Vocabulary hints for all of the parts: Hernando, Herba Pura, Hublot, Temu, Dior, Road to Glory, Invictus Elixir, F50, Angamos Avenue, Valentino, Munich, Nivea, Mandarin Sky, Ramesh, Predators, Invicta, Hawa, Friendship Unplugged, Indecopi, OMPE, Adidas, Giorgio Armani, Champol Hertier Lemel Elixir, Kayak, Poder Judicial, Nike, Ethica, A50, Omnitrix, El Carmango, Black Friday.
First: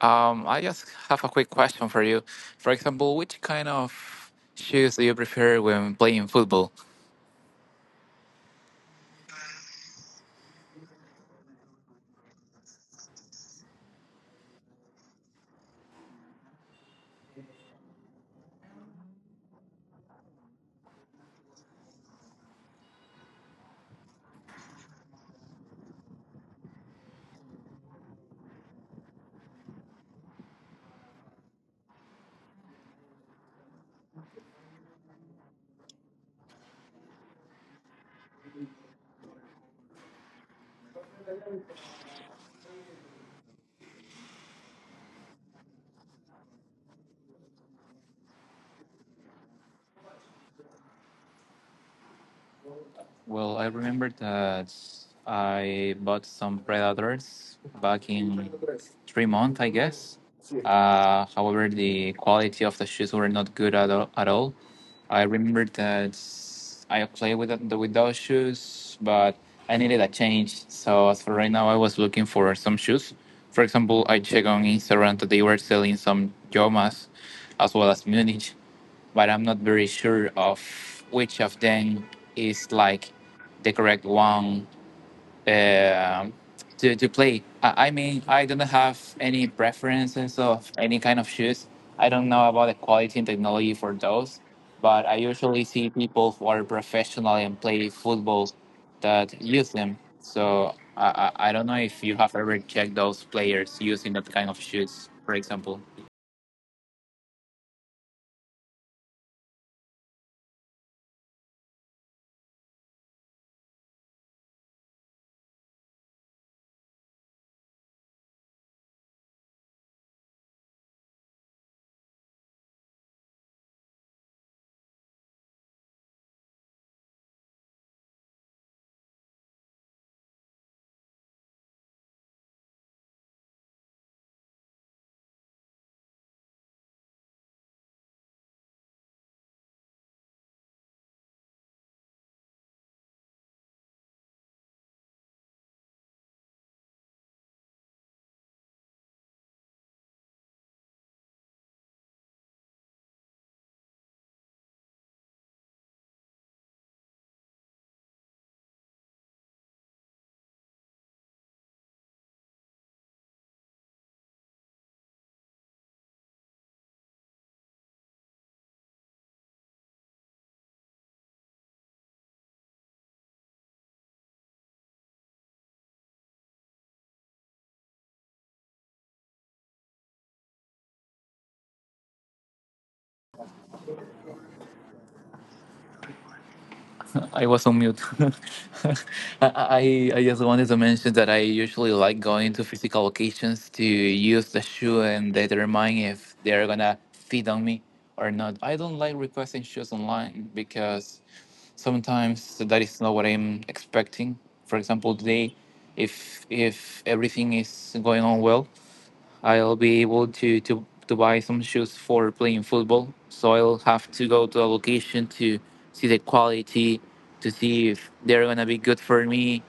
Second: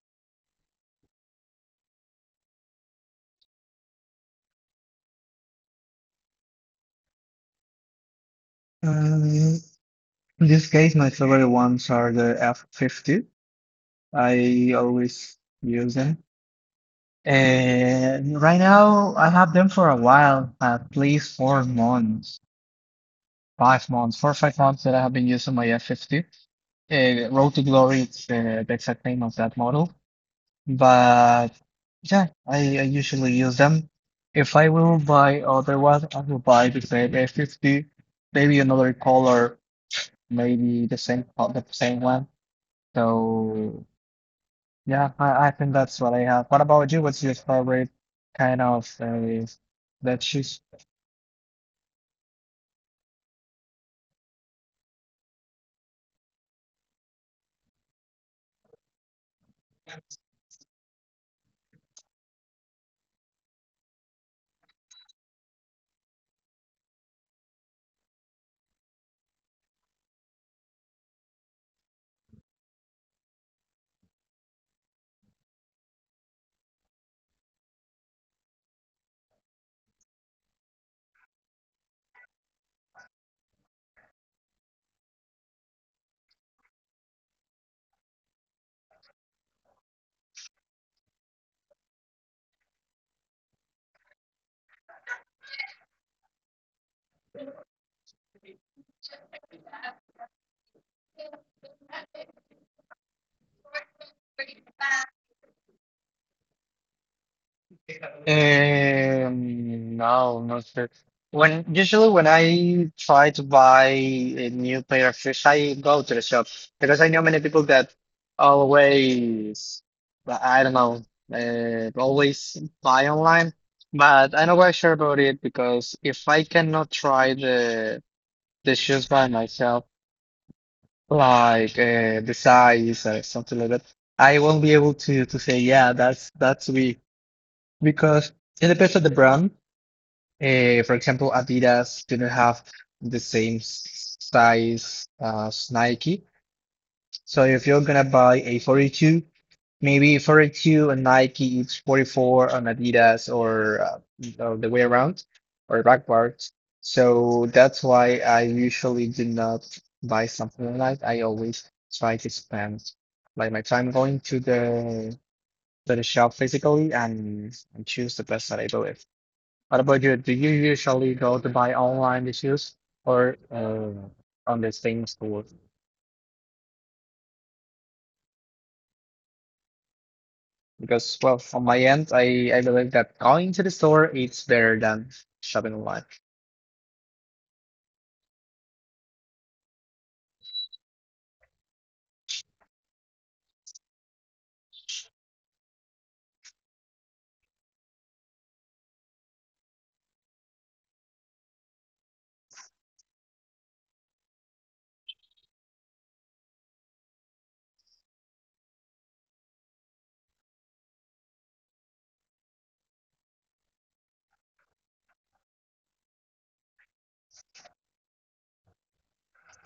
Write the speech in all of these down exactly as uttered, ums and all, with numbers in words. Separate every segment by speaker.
Speaker 1: Um, I just have a quick question for you. For example, which kind of shoes do you prefer when playing football?
Speaker 2: Um, in this case, my favorite ones are the F fifty. I always use them. And right now, I have them for a while, at least four months, five months, four or five months that I have been using my F fifty. Uh, Road to Glory, it's uh, the exact name of that model. But yeah, I, I usually use them. If I will buy other one, I will buy the same A fifty, maybe another color, maybe the same co- the same one. So yeah, I, I think that's what I have. What about you? What's your favorite kind of uh, that shoes?
Speaker 1: Well, I remember that I bought some Predators back in three months, I guess. Uh, however, the quality of the shoes were not good at all. At all. I remember that I played with the, with those shoes, but I needed a change. So as for right now, I was looking for some shoes. For example, I checked on Instagram that they were selling some Jomas as well as Munich, but I'm not very sure of which of them is like the correct one uh, to, to play. I, I mean, I don't have any preferences of any kind of shoes. I don't know about the quality and technology for those, but I usually see people who are professional and play football that use them. So I, I, I don't know if you have ever checked those players using that kind of shoes, for example.
Speaker 2: Um, no, not sure. When usually when I try to buy a new pair of shoes, I go to the shop because I know many people that always, I don't know, uh, always buy online. But I'm not quite sure about it because if I cannot try the the shoes by myself, like uh, the size or something like that, I won't be able to to say yeah, that's that's me because it depends on the brand. Uh, for example, Adidas didn't have the same s- size as Nike. So if you're gonna buy a forty-two, maybe forty-two on Nike, it's forty-four on Adidas or, uh, or the way around or backwards. So that's why I usually do not buy something online. I always try to spend like my time going to the to the shop physically and, and choose the best that I believe. What about you? Do you usually go to buy online these shoes or uh, on the same store? Because, well, on my end, I, I believe that going to the store it's better than shopping online.
Speaker 1: I was on mute. I, I I just wanted to mention that I usually like going to physical locations to use the shoe and determine if they're gonna fit on me or not. I don't like requesting shoes online because sometimes that is not what I'm expecting. For example, today, if if everything is going on well, I'll be able to, to, to buy some shoes for playing football. So I'll have to go to a location to see the quality, to see if they're gonna be good for me,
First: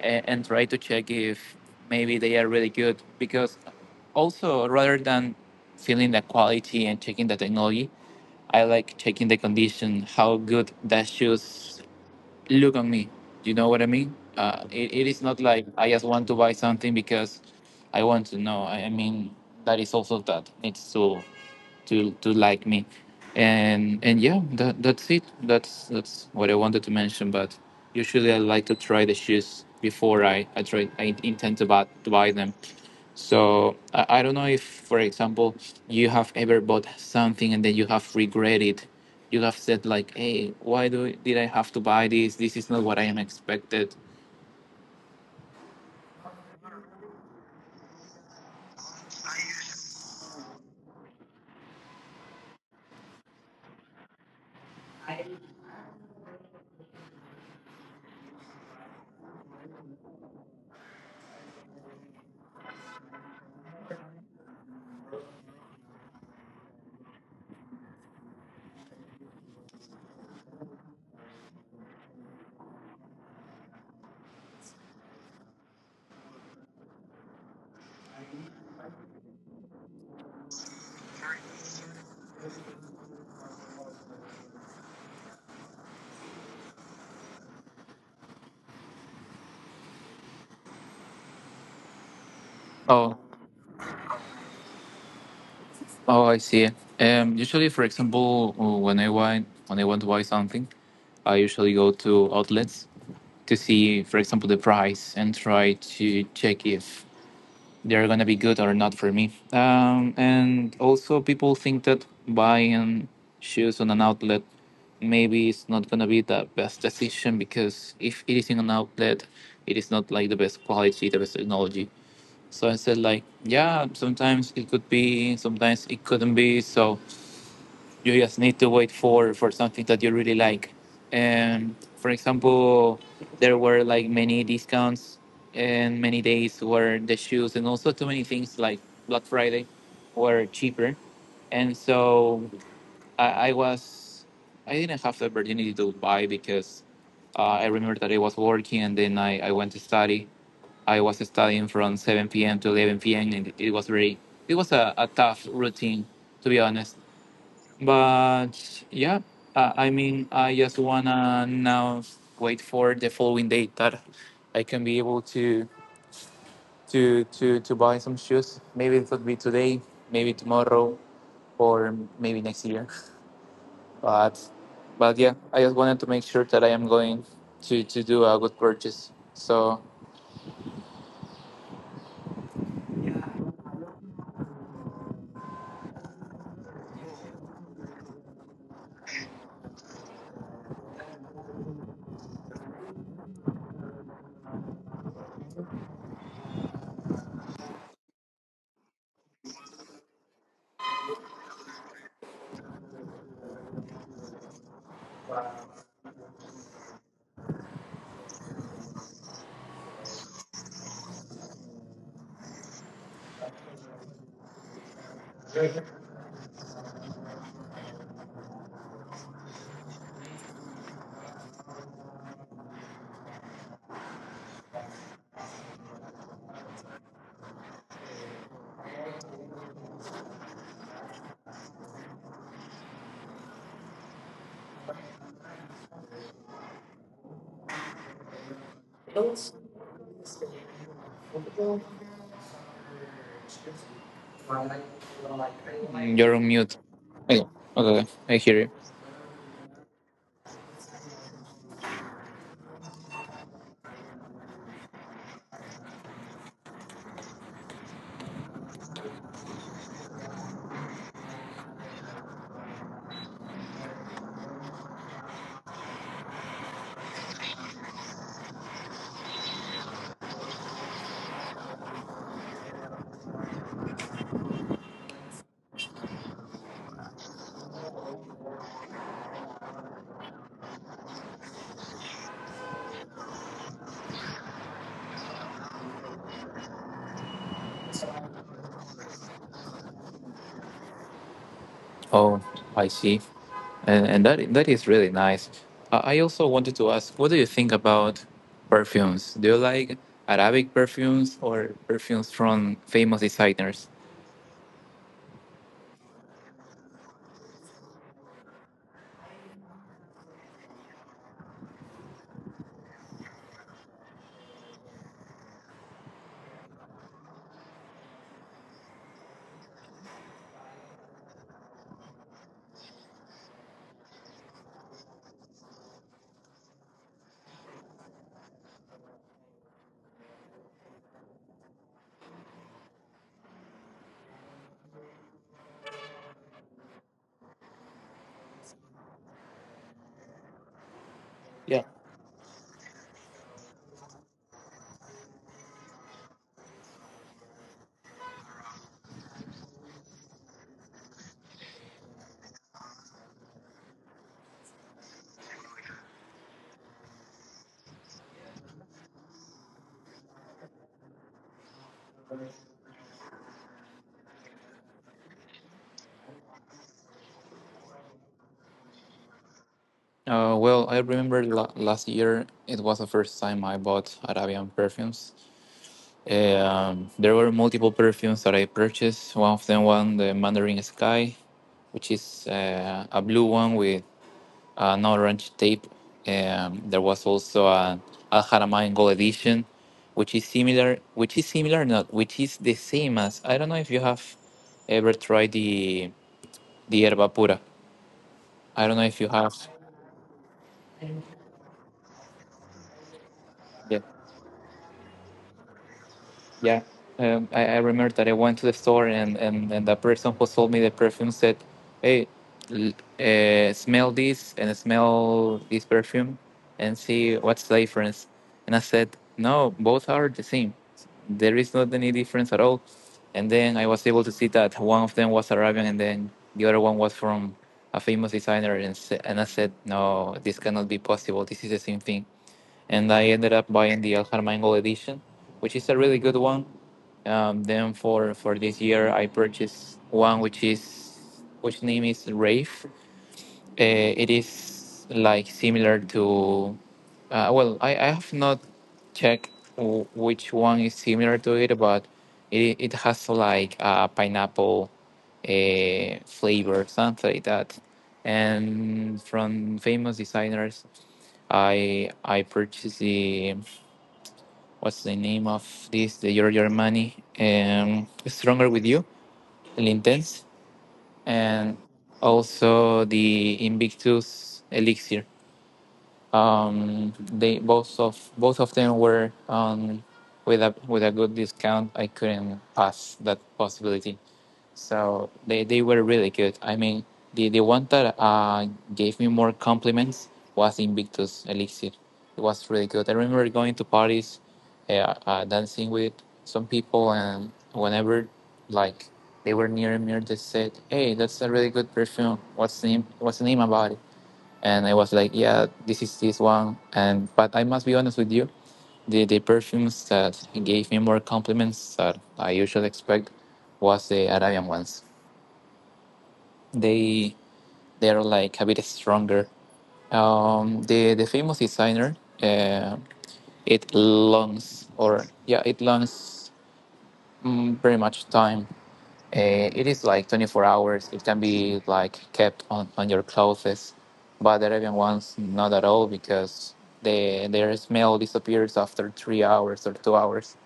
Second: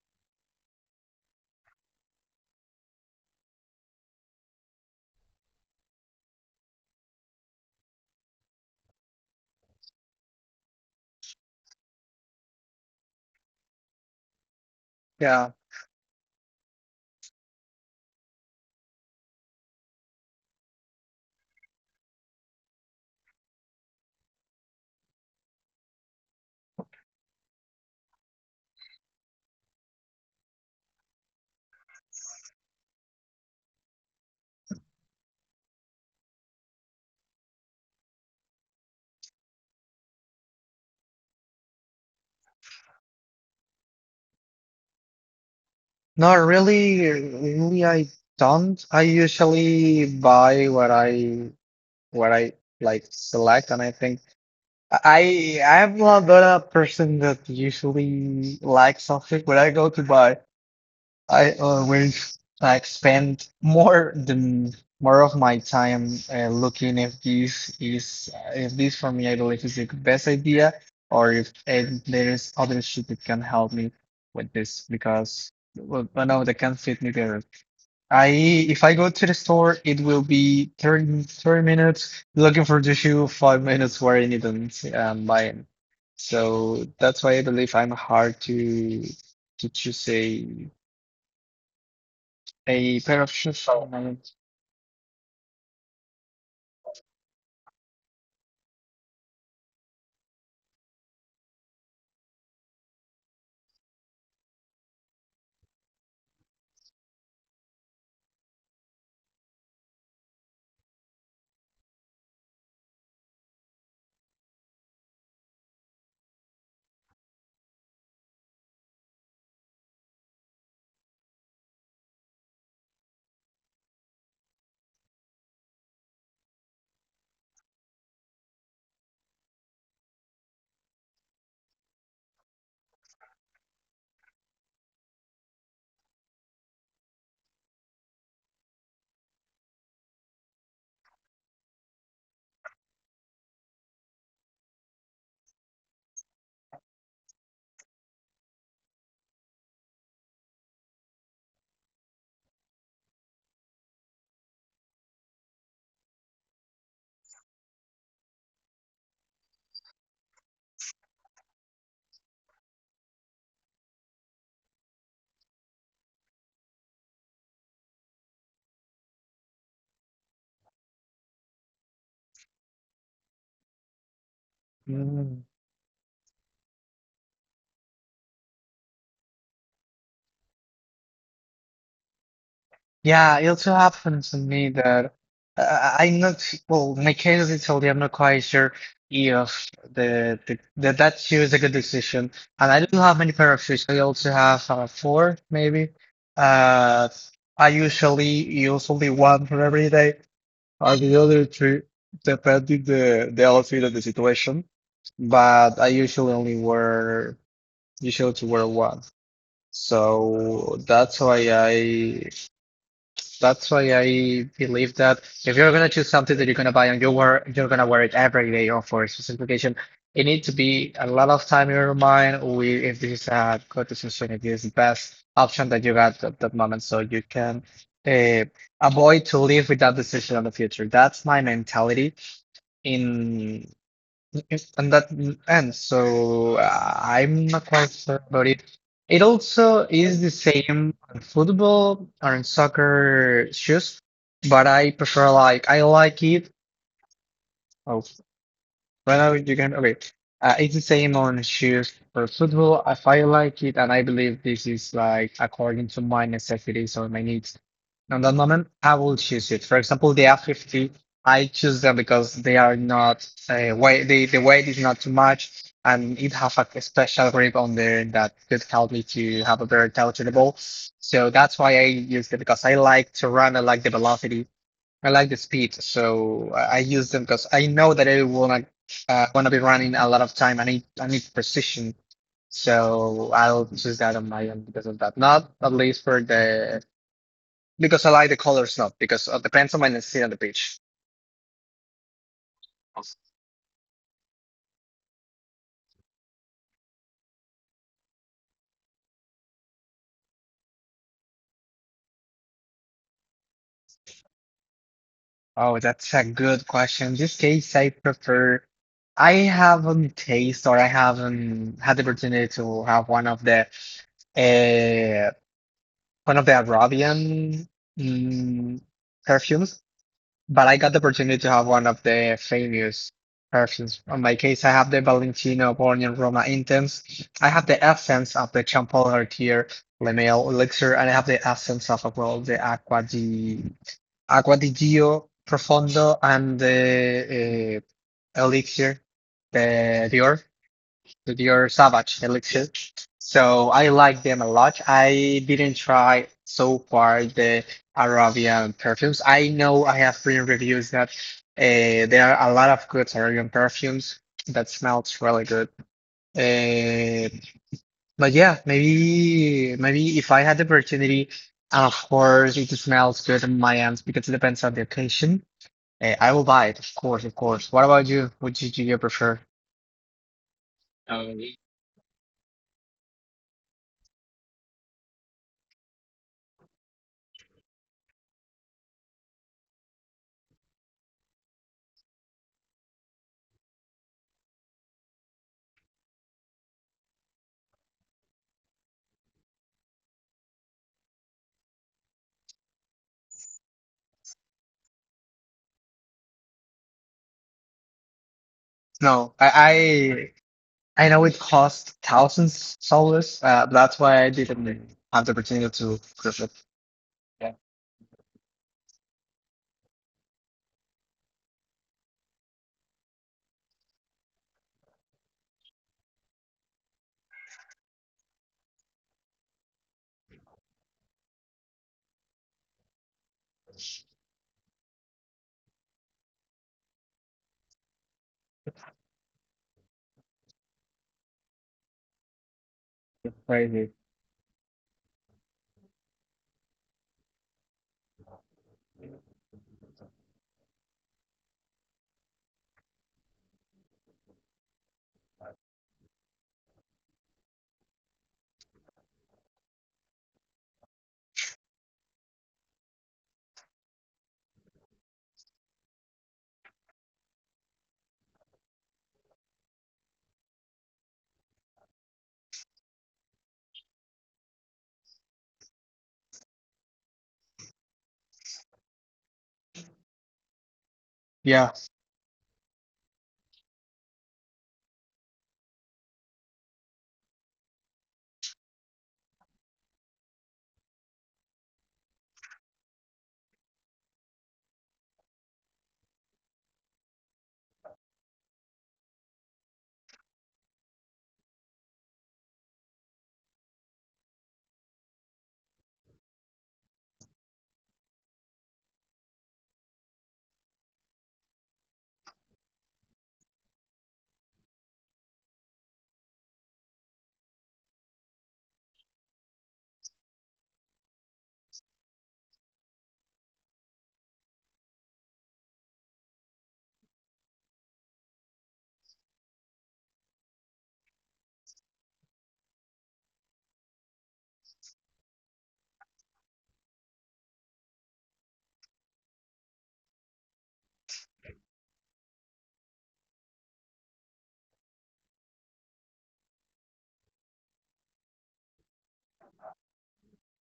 Speaker 1: and, and try to check if maybe they are really good. Because also rather than feeling the quality and checking the technology, I like checking the condition, how good the shoes look on me. You know what I mean? Uh, it, it is not
Speaker 2: Yeah,
Speaker 1: like I just want to buy something because I want to know. I, I mean, that is also that needs to to to like me, and and yeah, that that's it. That's that's what I wanted to mention. But usually, I like to try the shoes before I I try I intend to buy to buy them. So I, I don't know if, for example, you have ever bought something and then you have regretted. You have said like, "Hey, why do did I have to buy this? This is not what I am expected."
Speaker 2: not really. Really, I don't. I usually buy what I what I like select, and I think I I'm not the person that usually likes something when I go to buy. I always like spend more than more of my time uh, looking if this is if this for me I believe is the best idea or if uh, there is other shit that can help me with this because well, no that can fit me better. I if I go to the store it will be thirty thirty minutes looking for the shoe, five minutes wearing it and um, buying. So that's why I believe I'm hard to to to say a
Speaker 1: Oh,
Speaker 2: pair of shoes on my.
Speaker 1: oh, I see. Um, usually, for example, when I want when I want to buy something, I usually go to outlets to see, for example, the price and try to check if they're gonna be good or not for me. Um, and also, people think that buying shoes on an outlet, maybe it's not gonna be the best decision because if it is in an outlet, it is not like the best quality, the best technology. So I said like, yeah, sometimes it could be, sometimes it couldn't be. So you just need to wait for for something that you really like, and for example there were like many discounts and many days where the shoes and also too many things like Black Friday were cheaper, and so i, I was I didn't have the opportunity to buy because uh, I remember that I was working and then I, I went to study. I was studying from seven p.m to eleven p.m, and it was very, it was a, a tough routine, to be honest. But yeah, uh, I mean, I just wanna now wait for the following date that I can be able to to to to buy some shoes. Maybe it could be today, maybe tomorrow, or maybe next year. But but yeah,
Speaker 2: Mm.
Speaker 1: I just wanted to make sure that I am going to to do a good purchase. So
Speaker 2: Yeah, it also happened to me that uh, I'm not well. My case of Italy, I'm not quite sure if the, the, the that shoe is a good decision. And I don't have many pair of shoes. I also have uh, four, maybe. Uh, I usually use only one for every day, or the other two, depending the the outfit and the situation. But I usually only wear usually to wear one. So that's why I that's why I believe that if you're gonna choose something that you're gonna buy and you wear you're gonna wear it every day or for a specific occasion, it needs to be a lot of time in your mind. We if this is a good decision, if this is the best option that you got at that moment, so you can uh, avoid to live with that decision in the future. That's my mentality in. Yes, and that mm, and so uh, I'm not quite sure about it. It also is the same on football or in soccer shoes, but I prefer like I like
Speaker 1: you're on
Speaker 2: it.
Speaker 1: mute. Okay,
Speaker 2: Oh,
Speaker 1: okay, I hear you.
Speaker 2: right now you can okay. Uh, it's the same on shoes for football. If I like it, and I believe this is like according to my necessities or my needs, on that moment I will choose it. For example, the F fifty, I choose them because they are not uh, weight. They, the weight is not too much, and it have a special grip on there that could help me to have a better touch on the ball. So that's why I use it because I like to run. I like the velocity, I like the speed, so I I use them because I know that I will not uh, wanna be running a lot of time. I need I need precision, so I'll choose that on my own because of that. Not at least for the because I like the colors, not because it depends on my necessity on the beach.
Speaker 1: Oh, I see. And and that i- that is really nice. I I also wanted to ask, what do you think about perfumes? Do you like Arabic perfumes or perfumes from famous designers?
Speaker 2: Oh, that's a good question. In this case, I prefer. I haven't taste or I haven't had the opportunity to have one of the uh, one of the Arabian mm, perfumes. But I got the opportunity to have one of the famous perfumes. On my case, I have the Valentino born in Roma Intense. I have the essence of the Champol Hertier Lemel Elixir, and I have the essence of well the Aqua di Aqua di Gio Profondo and the uh, Elixir, the Dior with your
Speaker 1: Yeah.
Speaker 2: Savage Elixir. So I like them a lot. I didn't try so far the Arabian perfumes. I know I have read reviews that uh, there are a lot of good Arabian perfumes that smells really good. Uh, but yeah, maybe maybe if I had the opportunity, and of course it smells good in my hands because it depends on the occasion. Uh, I will buy it, of course, of course. What about you? What did you prefer?
Speaker 1: Uh, well, I
Speaker 2: Um,
Speaker 1: remember la- last year it was the first time I bought Arabian perfumes. Um, there were multiple perfumes that I purchased. One of them, one the Mandarin Sky, which is uh, a blue one with an orange tape. Um, there was also an Al Haramain Gold Edition, which is similar, which is similar, not which is the same as. I don't know if you have ever tried the the Herba Pura. I don't know if you
Speaker 2: No,
Speaker 1: have.
Speaker 2: I, I know it cost thousands dollars. Uh, that's
Speaker 1: Yeah.
Speaker 2: why I didn't have the opportunity to prove it.
Speaker 1: Yeah, um,
Speaker 2: Yeah,
Speaker 1: I, I remember that I went to the store, and, and, and the person who sold me the perfume said, "Hey, l- uh, smell this and smell this perfume, and see what's the difference." And I said, "No, both are the same. There is not any difference at all." And then I was able to see that one of them was Arabian, and then the other one was from a famous designer. And s- and I said, "No, this cannot be possible. This is the same thing." And I
Speaker 2: it's
Speaker 1: ended up
Speaker 2: crazy.
Speaker 1: buying the El Carmango edition, which is a really good one. Um, then for for this year, I purchased one which is which name is Rafe. Uh, it is like similar to, uh, well, I, I have not checked w- which one is similar to it, but it it has like a pineapple uh, flavor, something like that. And from famous designers, I I purchased the what's the name of this? The Giorgio Armani, um, Stronger with You, El Intense,
Speaker 2: Yeah,
Speaker 1: and also the Invictus Elixir. Um, they Both of both of them were on with a with a good discount. I couldn't pass that possibility. So they, they were really good. I mean, the, the one that uh, gave me more compliments was Invictus Elixir. It was really good. I remember going to parties, uh, uh, dancing with some people, and whenever like they were near me, they said, "Hey, that's a really good perfume. What's the name? What's the name about it?" And I was like, "Yeah, this is this one." And but I must be honest with you, the the perfumes that gave me more compliments that I usually expect was the Arabian ones. They they're like a bit stronger. Um, the the famous designer, uh, it longs or yeah, it longs mm, very much time. Uh, it is like twenty four hours. It can be like kept on, on your clothes, but the Arabian ones not at all because the their smell disappears after three hours or two hours,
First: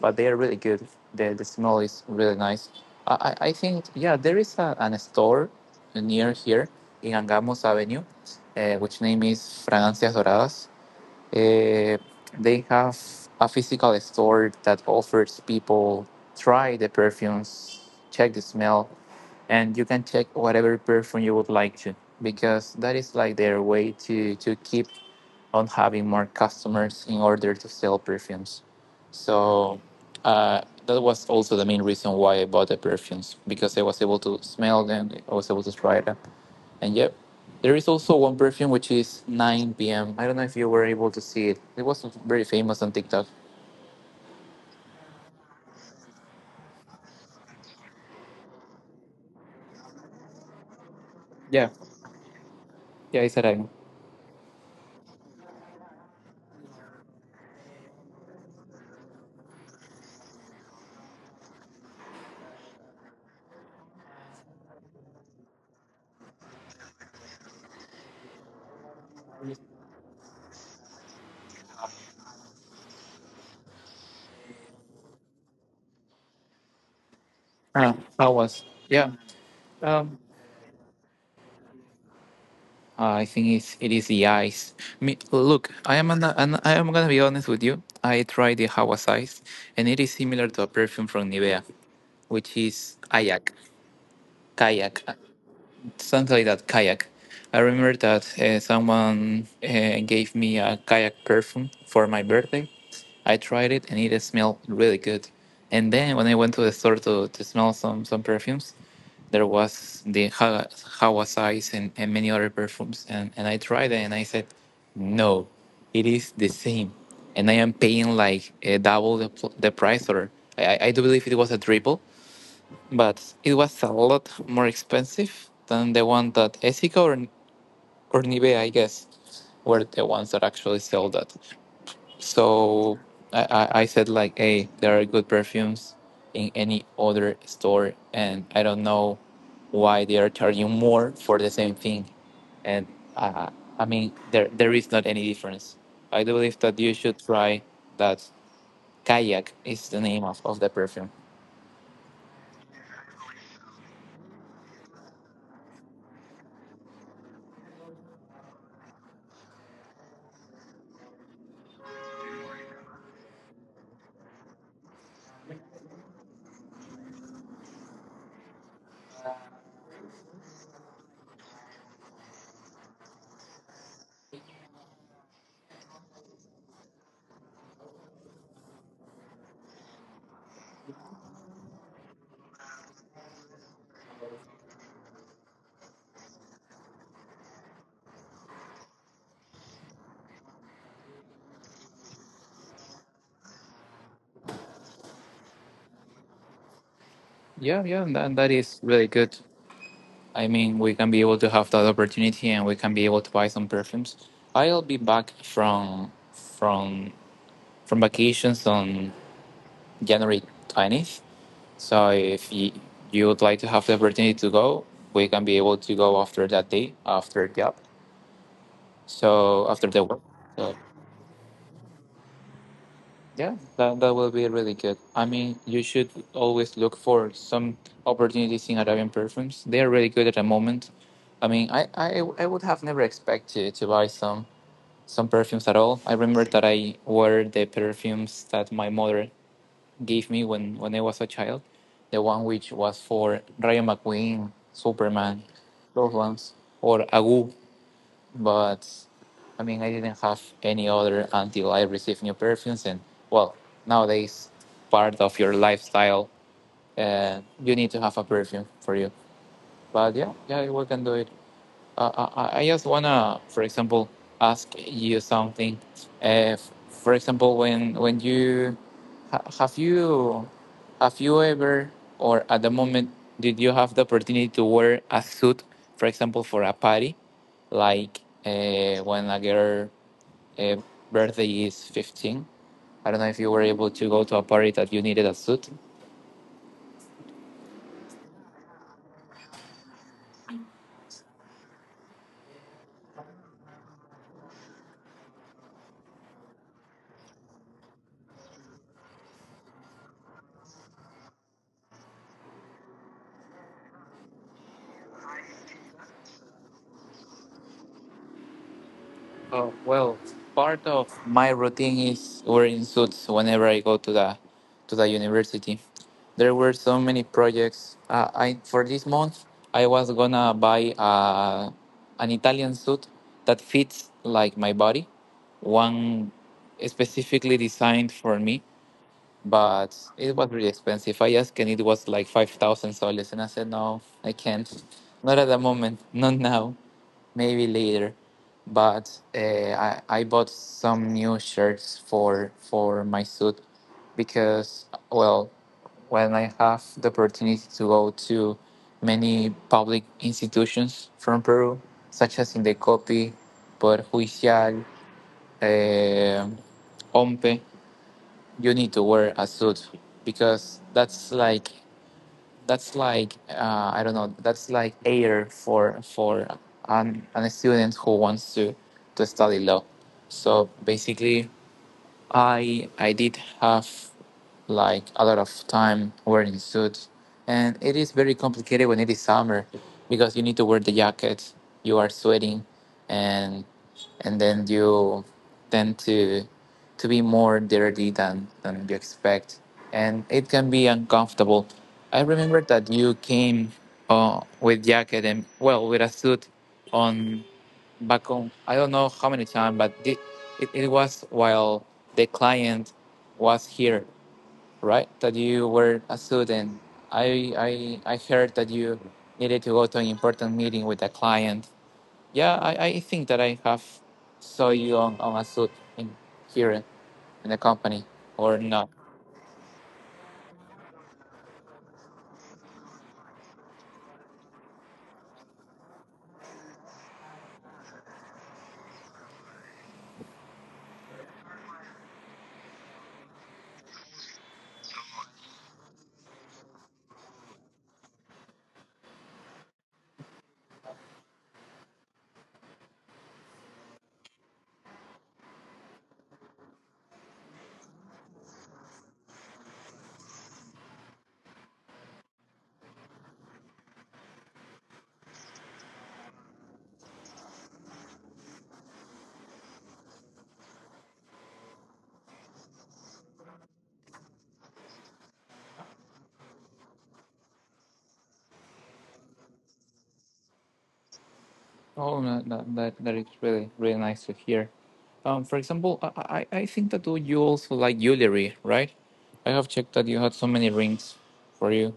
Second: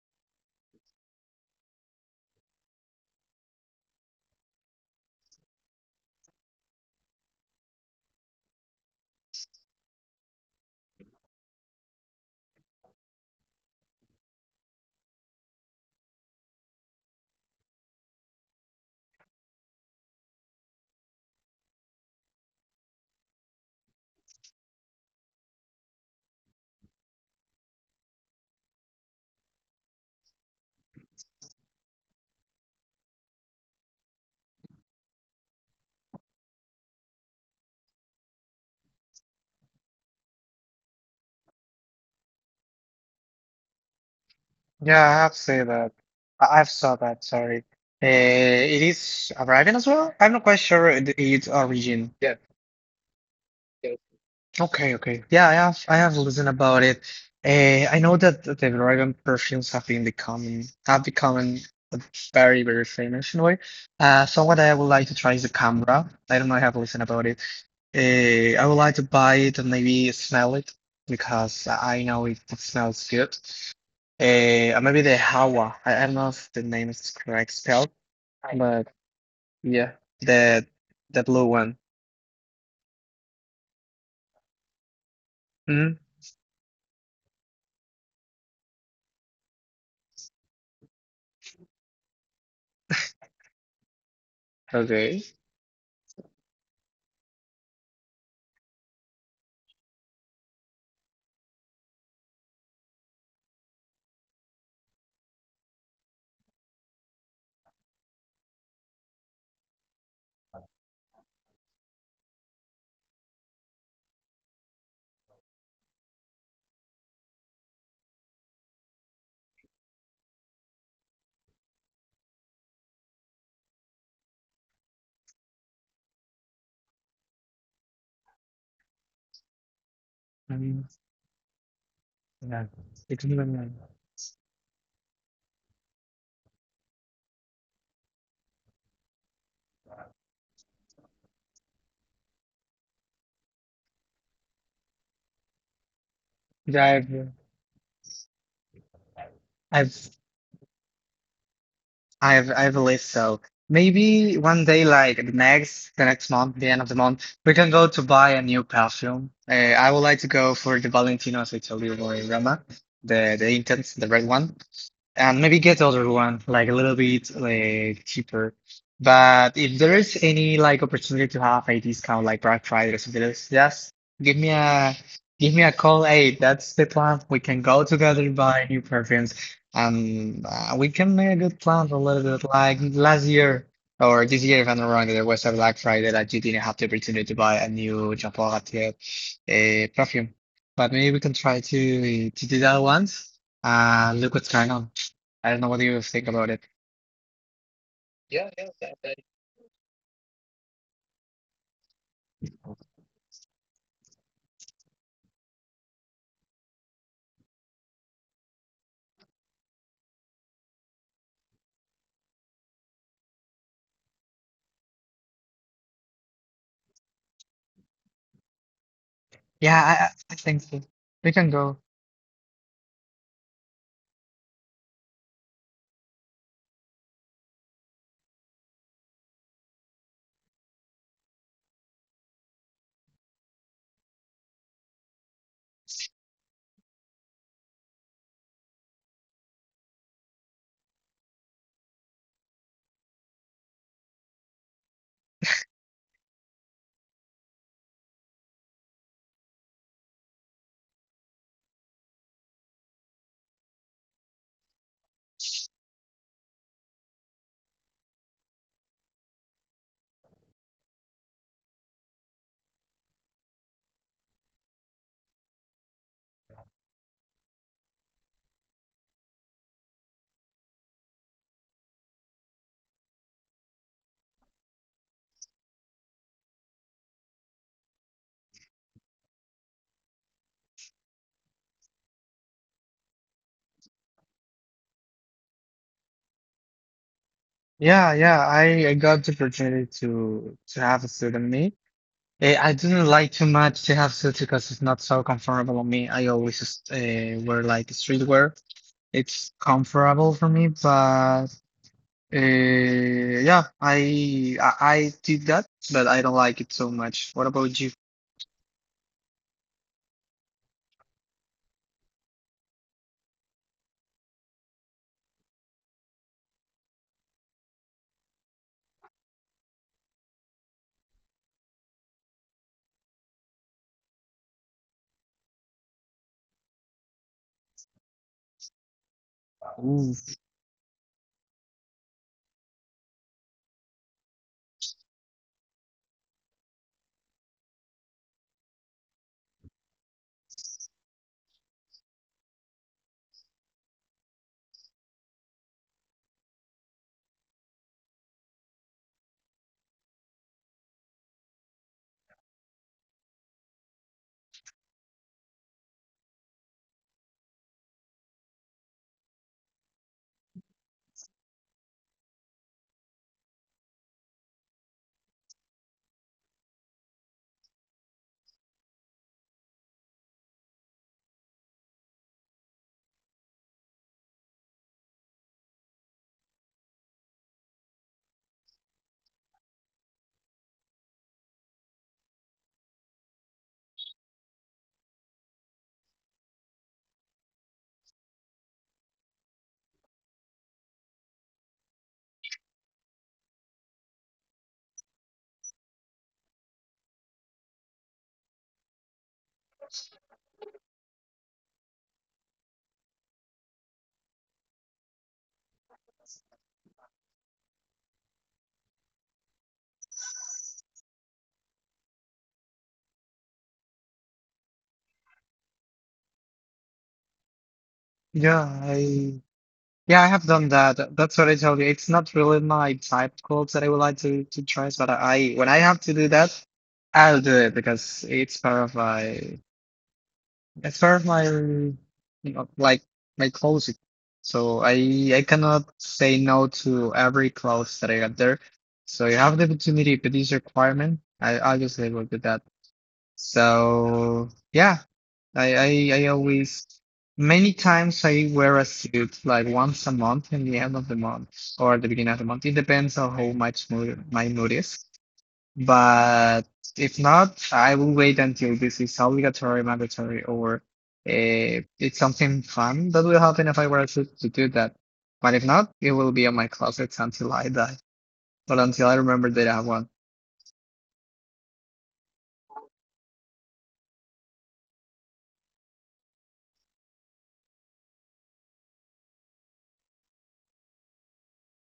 Speaker 1: but they are really good. The, the smell is really nice. I, I, I think, yeah, there is a, an store near here in Angamos Avenue, uh, which name is Fragancias Doradas. Uh, they have a physical store that offers people try the perfumes, check the smell, and you can check whatever perfume you would like to, because that is like their way to to keep on having more customers in order to sell perfumes. So uh, that was also the main reason why I bought the perfumes, because I was able to smell them, I was able to try them, and yep. There is also one perfume which is nine p m. I don't know if you were able to see it. It was very famous on TikTok.
Speaker 2: yeah, I have to say that. I- I've saw that. Sorry. Uh, it is arriving as well. I'm not quite sure it- its
Speaker 1: Yeah,
Speaker 2: origin. Yeah,
Speaker 1: yeah, it's a rhyme.
Speaker 2: yeah. Okay, okay. Yeah, I have I have listened about it. Uh, I know that the Arabian perfumes have been becoming have become very very famous in a way. Uh, so what I would like to try is the camera. I don't know. I have listened about it. Uh, I would like to buy it and maybe smell it because I know it smells good. Uh, and maybe the Hawa. I, I don't know if the name is correct
Speaker 1: Uh,
Speaker 2: spelled,
Speaker 1: I was.
Speaker 2: but
Speaker 1: Yeah.
Speaker 2: yeah,
Speaker 1: um,
Speaker 2: the the blue one.
Speaker 1: I think it's it is the eyes. Me, look, I
Speaker 2: Hmm.
Speaker 1: am an, an, I am gonna be honest with you. I tried the Hawa's eyes, and it is similar to a perfume from Nivea, which is kayak, kayak, uh,
Speaker 2: Okay.
Speaker 1: something like that, kayak. I remember that uh, someone uh, gave me a kayak perfume for my birthday. I tried it, and it smelled really good. And then when I went to the store to, to smell some some perfumes, there was the Hawa Hawa size and, and many other perfumes. And, and I tried it and I said, no, it is the same. And I am paying like a double the, pl- the price, or I, I I do believe it was a triple, but it was a lot more expensive than the one that Ethica or, or Nivea, I guess, were the ones that actually
Speaker 2: Um,
Speaker 1: sell that.
Speaker 2: yeah.
Speaker 1: So
Speaker 2: It's
Speaker 1: I,
Speaker 2: even,
Speaker 1: I, I said like, hey, there are good perfumes in any other store, and I don't know why they are charging more for the same thing. And uh, I mean, there there is not any difference. I do believe that
Speaker 2: yeah,
Speaker 1: you should
Speaker 2: I've,
Speaker 1: try that. Kayak is the
Speaker 2: I've
Speaker 1: name of, of the perfume.
Speaker 2: I I believe so. Maybe one day, like the next the next month, the end of the month, we can go to buy a new perfume. Uh, I would like to go for the Valentino as I told you, or Roma, the the intense, the red one and maybe get other one like a little bit like cheaper. But if there is any like opportunity to have a discount like Black Friday or something else, just give me a give me a call. Hey, that's the plan. We can go together buy new perfumes, and uh, we can make a good plan a little bit like last year or this year if I'm not wrong. There was a Black Friday that you didn't have the opportunity to buy a new Jean Paul Gaultier uh, perfume, but maybe we can try to to do that once. Uh, look what's going on. I don't know what you think about it.
Speaker 1: Yeah, yeah, and that, that
Speaker 2: Yeah, yeah.
Speaker 1: is really good. I mean, we can be able to have that opportunity, and we can be able to buy some perfumes. I'll be back from from from vacations on January twentieth. So if you, you would like to have the opportunity to go, we can be able to go after that day, after the app. So
Speaker 2: Yeah,
Speaker 1: after the
Speaker 2: I, I
Speaker 1: work.
Speaker 2: I think
Speaker 1: So
Speaker 2: so. We can go.
Speaker 1: yeah, that, that will be really good. I mean, you should always look for some opportunities in Arabian perfumes. They are really good at the moment. I mean, I, I, I would have never expected to buy some some perfumes at all. I remember that I wore the perfumes that my mother gave me when, when I was a child. The one which was for Rayo McQueen, Superman, those ones, or Agu. But I mean, I didn't have any other until I received new perfumes. And well, nowadays, part of your lifestyle, uh, you need to have a perfume for you. But yeah, yeah, we can do it. Uh, I, I just wanna, for example, ask you something. Uh, f- for example, when when you ha- have you have you ever or at the moment did you have the opportunity to wear a suit, for example, for a party, like uh, when a girl uh, birthday is fifteen? I don't know if you were able to go to a party that you needed a suit.
Speaker 2: Yeah, yeah. I, I got the opportunity to to have a suit on me. Eh, I didn't like too much to have suits because it's not so comfortable on me. I always just uh, wear like streetwear. It's comfortable for me, but uh, yeah, I, I, I did that, but I don't like it so much. What about you?
Speaker 1: Oh, well, part of my routine is wearing suits whenever I go to the to the university. There were so many projects. Uh, I for this month I was gonna buy uh, an Italian suit that fits like my body, one specifically designed for me. But
Speaker 2: Ooh.
Speaker 1: it was really expensive. I asked, and it was like five thousand soles, and I said no, I can't, not at the moment, not now maybe later. But uh, I I bought some new shirts for for my suit because well, when I have the opportunity to go to many public institutions from Peru, such as Indecopi, Poder Judicial, um O M P E, you need to wear a suit because that's like that's like uh, I don't know. That's like air for for an, an student who wants to to study law. So basically, I I did have like a lot of time wearing suits, and it is very complicated when it is summer because you need to wear the jacket. You are sweating, and and then you tend to to be more dirty than than you expect, and it can be uncomfortable. I remember that you came uh, with jacket and well with a suit on back on I don't know how many times, but thi- it, it was while the client was here, right? That you were a student. I I I heard that you needed to go to an important meeting with a client. Yeah, I, I think that I have saw you on, on a suit in here in the company or
Speaker 2: Yeah,
Speaker 1: not.
Speaker 2: I. Yeah, I have done that. That's what I tell you. It's not really my type of clothes that I would like to to try, but I when I have to do that, I'll do it because it's part of my it's part of my you know, like my closet. So I I cannot say no to every clothes that I got there. So you have the opportunity, but this requirement, I obviously will do that. So yeah, I, I, I always many times I wear a suit like once a month in the end of the month or at the beginning of the month. It depends on how much mood my mood is. But if not, I will wait until this is obligatory, mandatory, or uh, it's something fun that will happen if I wear a suit to do that. But if not, it will be on my closets until I die or until I remember that I have one.
Speaker 1: Oh, no, that, that that is really really nice to hear. Um, for example, I I, I think that you you also like jewelry, right? I have checked that you had so many rings for you.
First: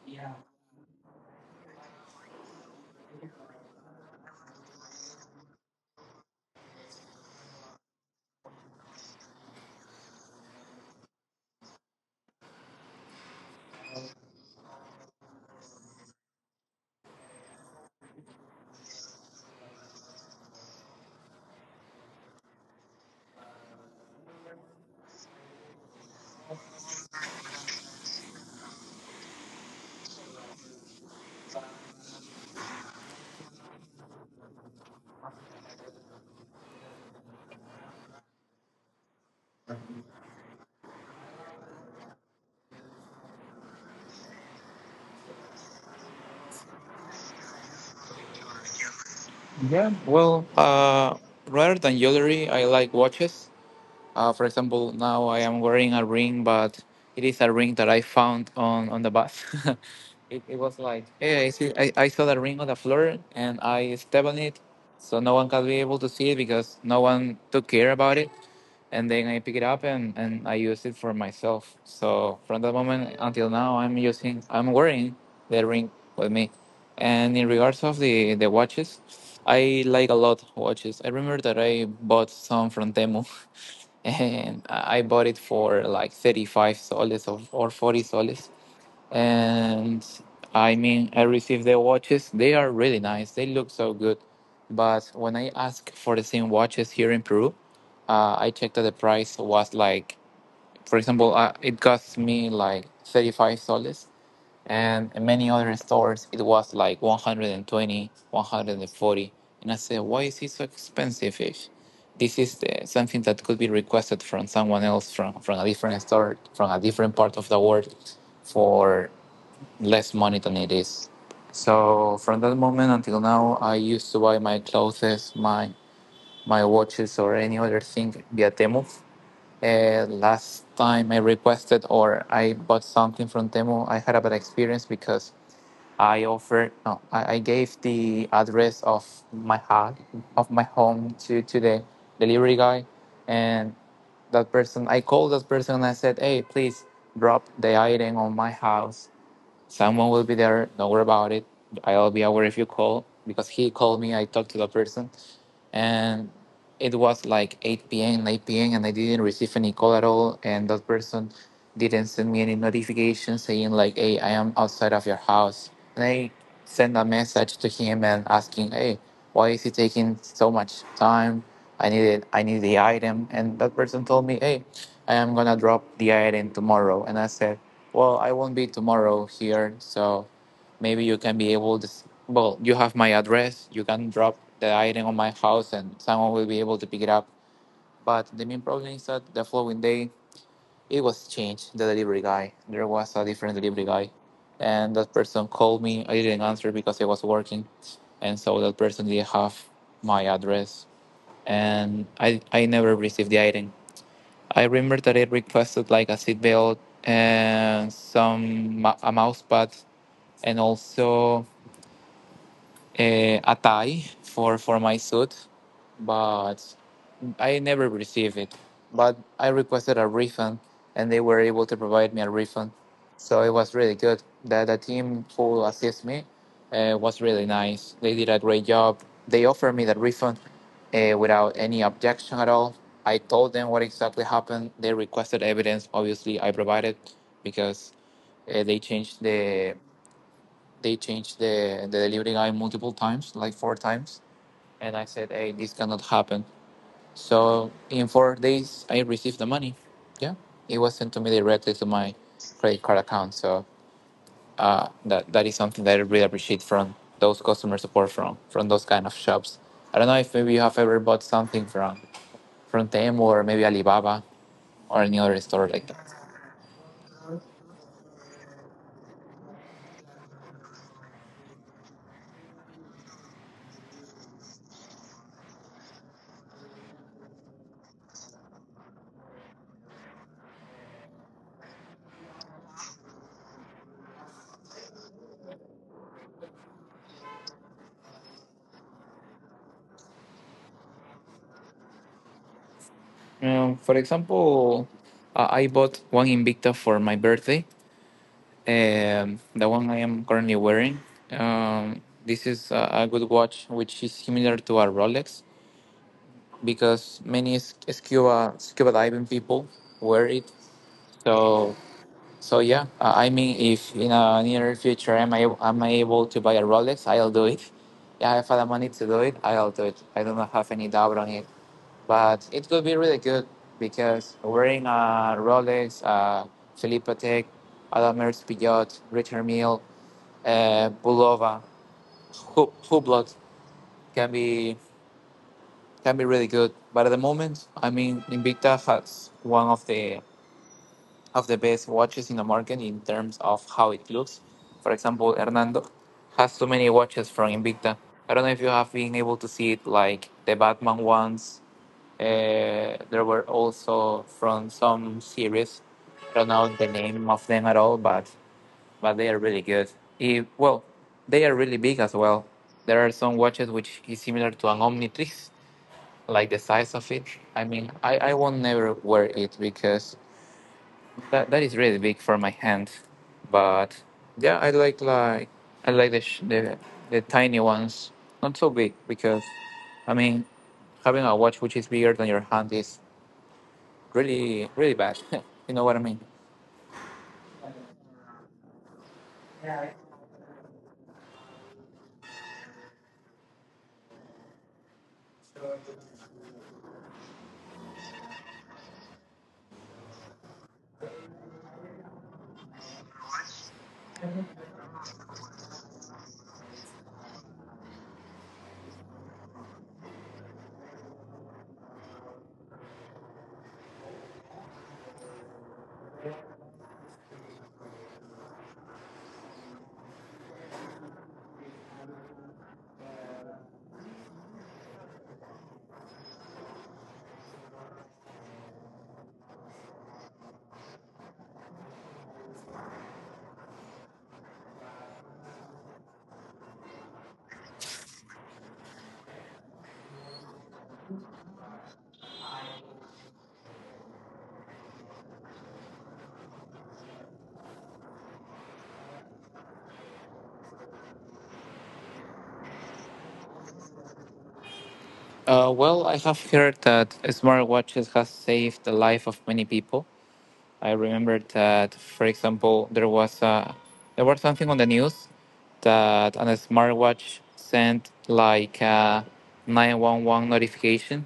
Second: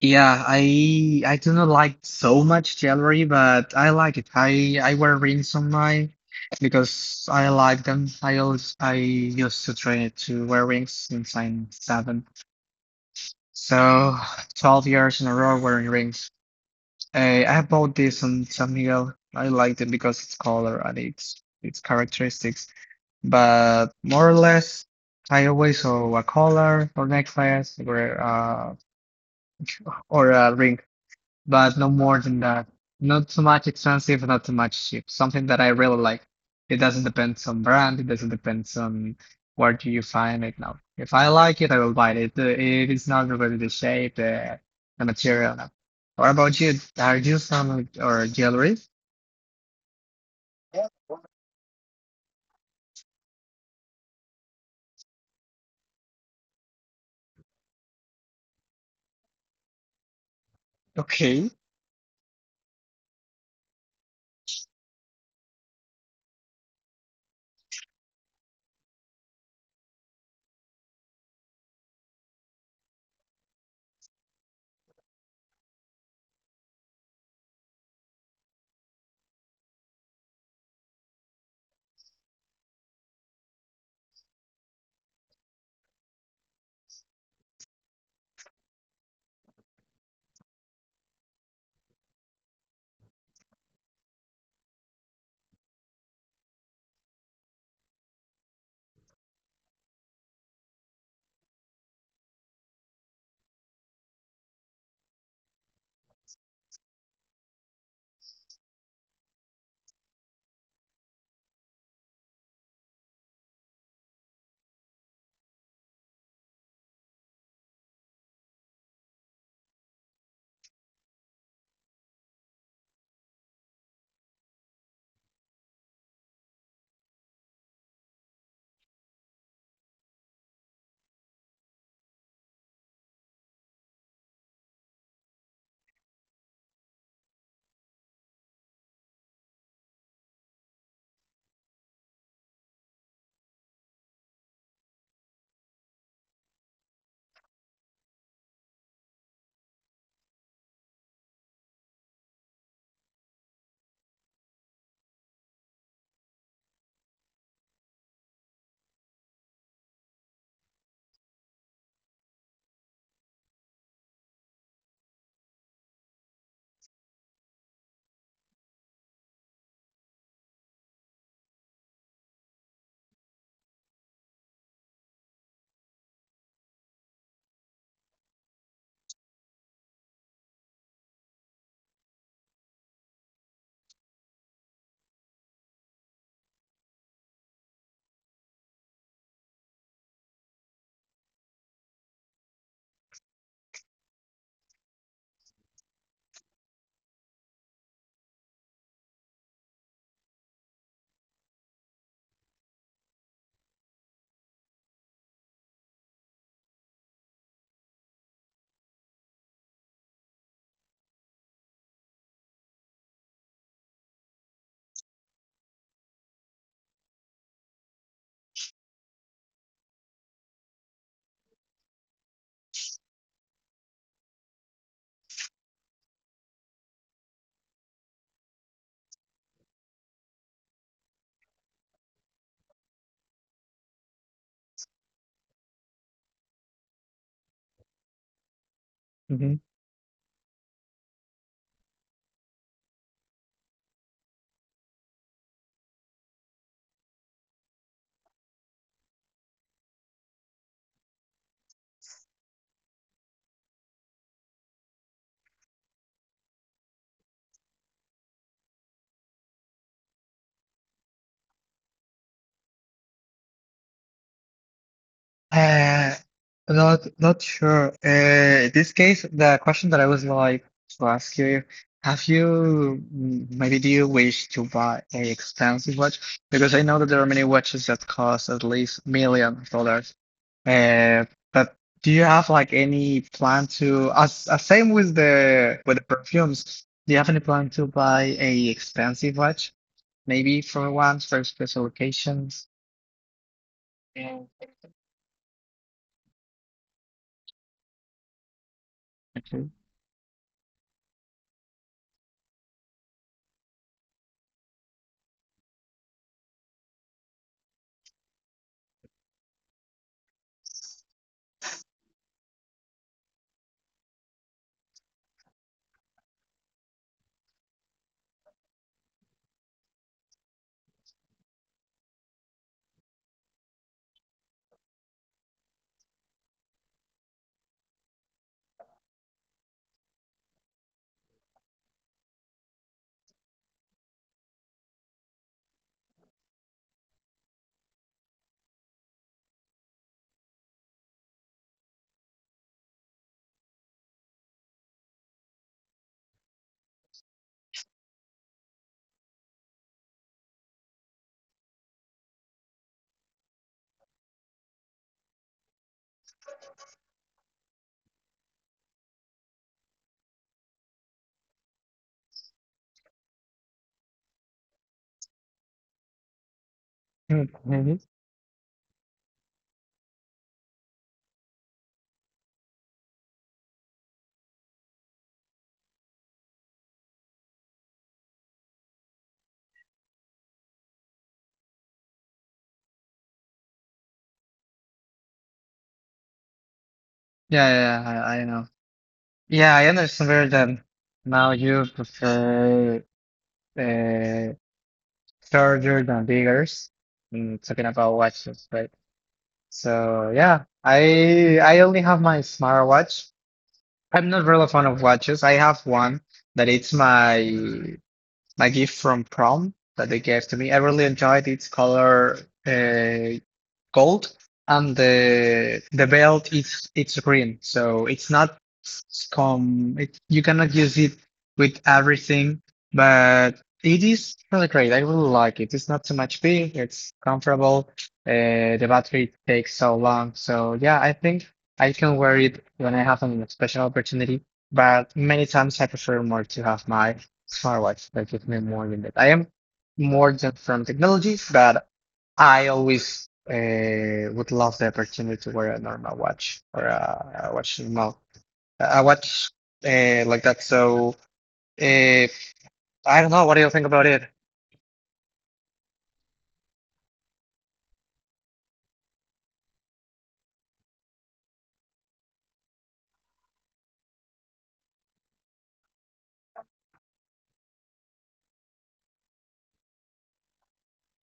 Speaker 2: Yeah, I I do not like so much jewelry, but I like it. I I wear rings on mine because I like them. I always I used to try to wear rings since I'm seven, so twelve years in a row wearing rings. I I bought this on San Miguel. I like them because it's color and it's its characteristics. But more or less, I always saw a collar or necklace or uh or a ring. But no more than that. Not too much expensive, not too much cheap. Something that I really like. It doesn't depend on brand, it doesn't depend on where do you find it now. If I like it, I will buy it. Uh, It is not really the shape, the, the material. No. What about you? Are you some or jewelry?
Speaker 1: Yeah. Well, uh, rather than jewelry, I like watches. Uh, for example, now I am wearing a ring, but it is a ring that I found on on the bus. it, it was like,
Speaker 2: Okay.
Speaker 1: hey, I see, I, I saw the ring on the floor and I stepped on it, so no one can be able to see it because no one took care about it and then I pick it up and, and I use it for myself. So from that moment until now, I'm using, I'm wearing the ring with me. And in regards of the, the watches, I like a lot watches. I remember that I bought some from Temu and I bought it for like thirty-five soles or, or forty soles and I mean, I received the watches. They are really nice. They look so good. But when I asked for the same watches here in Peru, uh, I checked that the price was like, for example, uh, it cost me like thirty-five soles, and in many other stores it was like one hundred twenty, one hundred forty. And I said, why is it so expensive? If this is uh, something that could be requested from someone else from, from a different store, from a different part of the world, for less money than it is. So from that moment until now, I used to buy my clothes, my my watches, or any other thing via Temu. Uh, last time I requested or I bought something from Temu, I had a bad experience because I offered no, I, I gave the address of my house of my home to to the delivery guy, and that person I called that person and I said, hey, please drop the item on my house. Someone will be there. Don't worry about it. I'll be aware if you call because he called me. I talked to the person and it was like eight p.m. nine p.m. and I didn't receive any call at all, and that person didn't send me any notification saying like, hey, I am outside of your house, and I sent a message to him and asking, hey, why is it taking so much time, I need it, I need the item, and that person told me, hey, I am gonna drop the item tomorrow, and I said, well, I won't be tomorrow here, so maybe you can be able to, well, you have my address. You can drop the item on my house and someone will be able to pick it up. But the main problem is that the following day, it was changed, the delivery guy. There was a different delivery guy. And that person called me. I didn't answer because I was working. And so that person didn't have my address. And I, I never received the item. I remember that I requested like a seatbelt and some mou- a mouse pad and also eh, a tie for for my suit, but I never received it. But I requested a refund, and they were able to provide me a refund. So it was really good. The the team who assist me uh, was really nice. They did a great job. They offered me the refund uh, without any objection at all. I told them what exactly happened. They requested evidence. Obviously, I provided because uh, they changed
Speaker 2: Mhm.
Speaker 1: the they changed the, the delivery guy multiple times, like four times. And I said, hey, this cannot happen. So in four days, I received the money. Yeah. It was sent to me directly to my credit card account. So uh, that, that is something that I really appreciate from those customer support from, from those kind of shops. I don't know if maybe you have ever bought something from, from them or maybe Alibaba or any other store like
Speaker 2: Uh,
Speaker 1: that.
Speaker 2: Not not sure. Uh, this case, the question that I was like to ask you, have you mm, maybe do you wish to buy a expensive watch? Because I know that there are many watches that cost at least million of dollars. Uh, but do you have like any plan to, as, as same with the with the perfumes, do you have any plan to buy a expensive watch? Maybe for once, for special occasions?
Speaker 1: Um, for example, uh, I bought one Invicta for my birthday. Um, the one I am currently wearing. Um, this is a, a good watch, which is similar to a Rolex because many s- scuba scuba diving people wear it. So so yeah, uh, I mean, if in a near future am I am I able to buy a Rolex, I'll do it. Yeah, if I have the money to do it, I'll do it. I do not have any doubt on it. But it could be really good because wearing a Rolex, uh, Philippa Tech, Adamers Peugeot, Richard Mille uh, Bulova, Hu- Hublot can be can be really good. But at the moment, I mean, Invicta has one of the of the best watches in the market in terms of how it looks. For example, Hernando has so many watches from Invicta. I don't know if you have been able to see it, like the Batman ones. Uh, there were also from some series. I don't know the name of them at all, but but they are really good. If, well, they are really big as well. There are some watches which is similar to an Omnitrix, like the size of it. I mean,
Speaker 2: Okay.
Speaker 1: I, I won't never wear it because that, that is really big for my hand. But yeah, I like like I like the, sh- the the tiny ones, not so big because I mean, having a watch which is bigger than your hand is really really bad. You know what I mean?
Speaker 2: Yeah, yeah, yeah, I, I know. Yeah, I understand better that now you prefer uh, larger than biggers. Mm, talking about watches, right? So yeah, I I only have my smartwatch. I'm not really a fan of watches. I have one that it's my my gift from prom that they gave to me. I really enjoyed its color. Uh, Gold and the the belt is it's green so it's not come it, you cannot use it with everything, but it is really great. I really like it. It's not too much big, it's comfortable. Uh, the battery takes so long, so yeah, I think I can wear it when I have a special opportunity, but many times I prefer more to have my smartwatch that gives me more than that. I am more than from technology but I always uh, would love the opportunity to wear a normal watch or a, a watch mount, a watch uh, like that. So if I don't know, what do you think about it?
Speaker 1: Uh, well, I have heard that smartwatches has saved the life of many people. I remember that, for example, there was a, there was something on the news that on a smartwatch sent like a nine one one notification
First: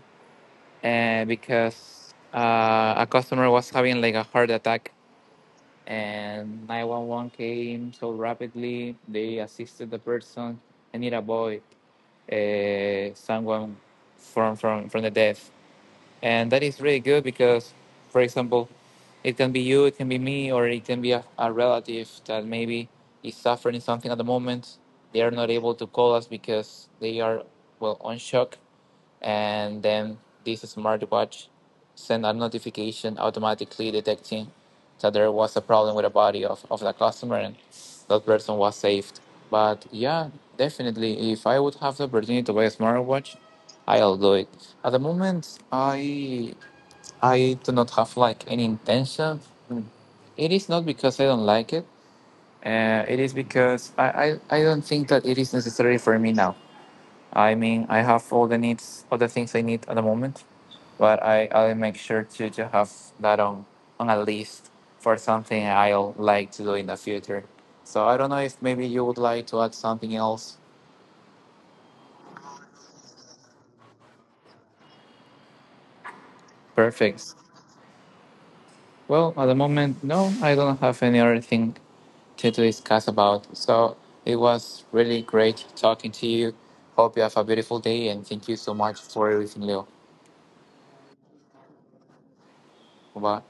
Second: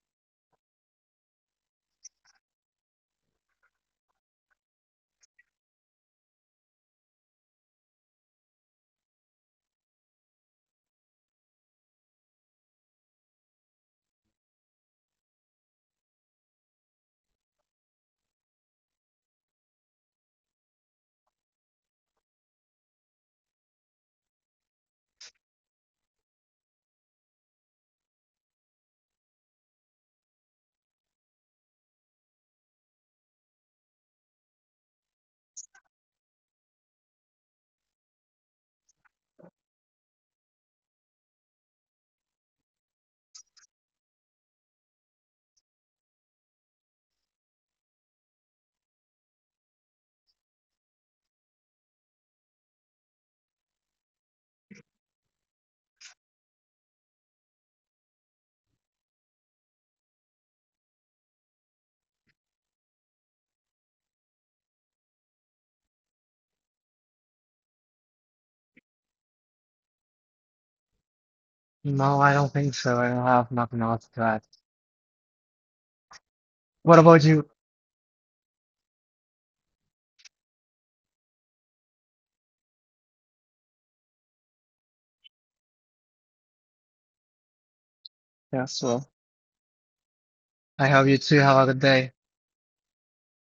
Speaker 1: uh, because uh, a customer was having like a heart attack, and nine one one came so rapidly. They assisted the person and it avoided uh, someone from, from, from the death, and that is really good because for example it can be you, it can be me, or it can be a, a relative that maybe is suffering something at the moment they are not able to call us because they are well on shock, and then this smartwatch sent a notification automatically detecting that there was a problem with the body of, of the customer and that person was saved. But yeah, definitely, if I would have the opportunity to buy a smartwatch, I'll do it. At the moment, I I do not have like any intention. It is not because I don't like it. Uh, it is because I, I, I don't think that it is necessary for me now. I mean, I have all the needs, all the things I need at the moment, but I I'll make sure to to have that on on a list for something I'll like to do in the future. So I don't know if maybe you would like to add something else.
Speaker 2: No, I don't think so. I don't have nothing else to add. What about
Speaker 1: Perfect.
Speaker 2: you?
Speaker 1: Well, at the moment, no, I don't have any other thing to to discuss about. So it was really great talking to you. Hope you have a beautiful day, and thank you so
Speaker 2: Yes,
Speaker 1: much
Speaker 2: well,
Speaker 1: for everything, Leo.
Speaker 2: I hope you too have a good day.
Speaker 1: Bye.